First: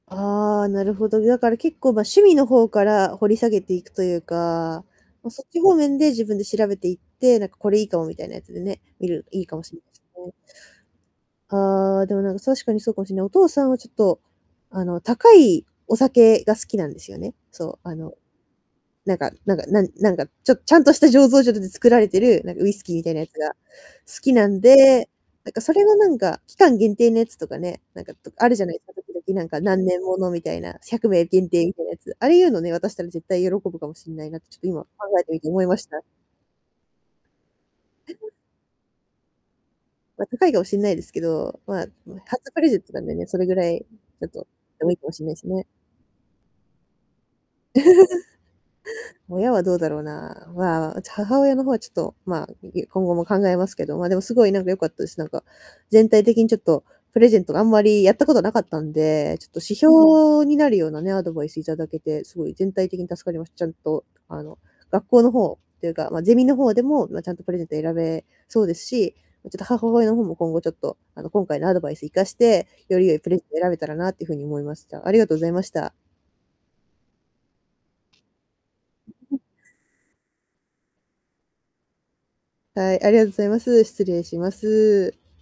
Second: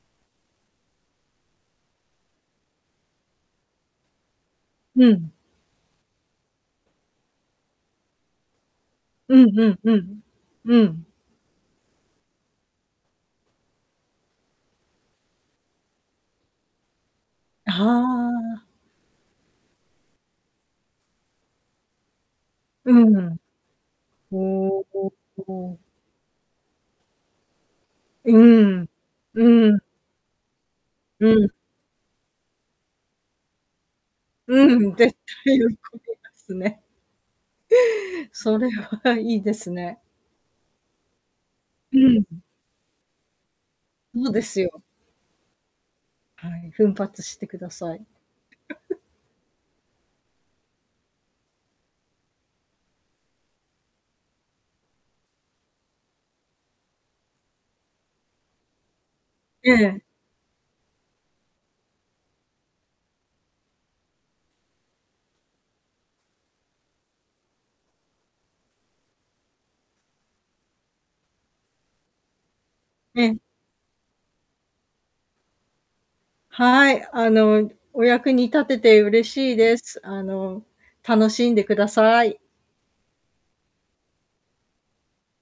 ああ、なるほど。だから結構、ま、趣味の方から掘り下げていくというか、うま、ん。そっち方面で自分で調べていって、なんか、「これ良いかも」みたいなやつでね、見るう良いんかもうしんれないうですん、ね。うん。ああ、でも、なんか、確かにそうかもしれない。お父さんはちょっと、あの、高いお酒が好きなんですよね。そあう、あの、あ。なんかなんかなんなんか、ちょっちゃんとした醸造所で、で、作られてる、なんか、ウイスうキーみたいなやつん。が、好きなんほで、なんか、そお。れはなんか、期間限定のやつとかね、なんか、うとあるじゃないんうすん。か、時々、なんか、うん。何年もの、みたいな、100名う限ん。定みたいなやつ。ああいうのね、渡したら絶対喜ぶかもしんないなって、ちょっうと今、考ん、絶えてみて対思喜いびました。ますね。それはいいですね。まあ、高いかもしんないですけど、まあ、うも、ん。初プレゼントなんでね、それぐらい、ちょそっうでとすよ。でも、良いかもしんないですね。はい、奮発してください。親はどうだろうな、まあ、うち、母親の方は、ちょっと、まあ、いい今後も考えますけど。まあ、でも凄いなんか良かったです、なんか、全体的にちょっと、プレゼントがあんまりやったことは無かったんで、ちょっとえ指え。標になるようなね、アドバイス頂けて、凄い全体的に助かりました。ちゃんと、あの、学校の方っていうか、まあゼミの方でも、ま、ちゃんとプレゼント選べそうですし、もう、ちょっと、母親の方も今後ちょっと、あの、今回のアドバイス活かして、より良いえプレえ。ゼント選べたらなっていう風に思いました。ありがとうございました。はい。あの、お役に立てて嬉 しいです。あの、楽しんでください。はい、ありがとうございます。失礼します。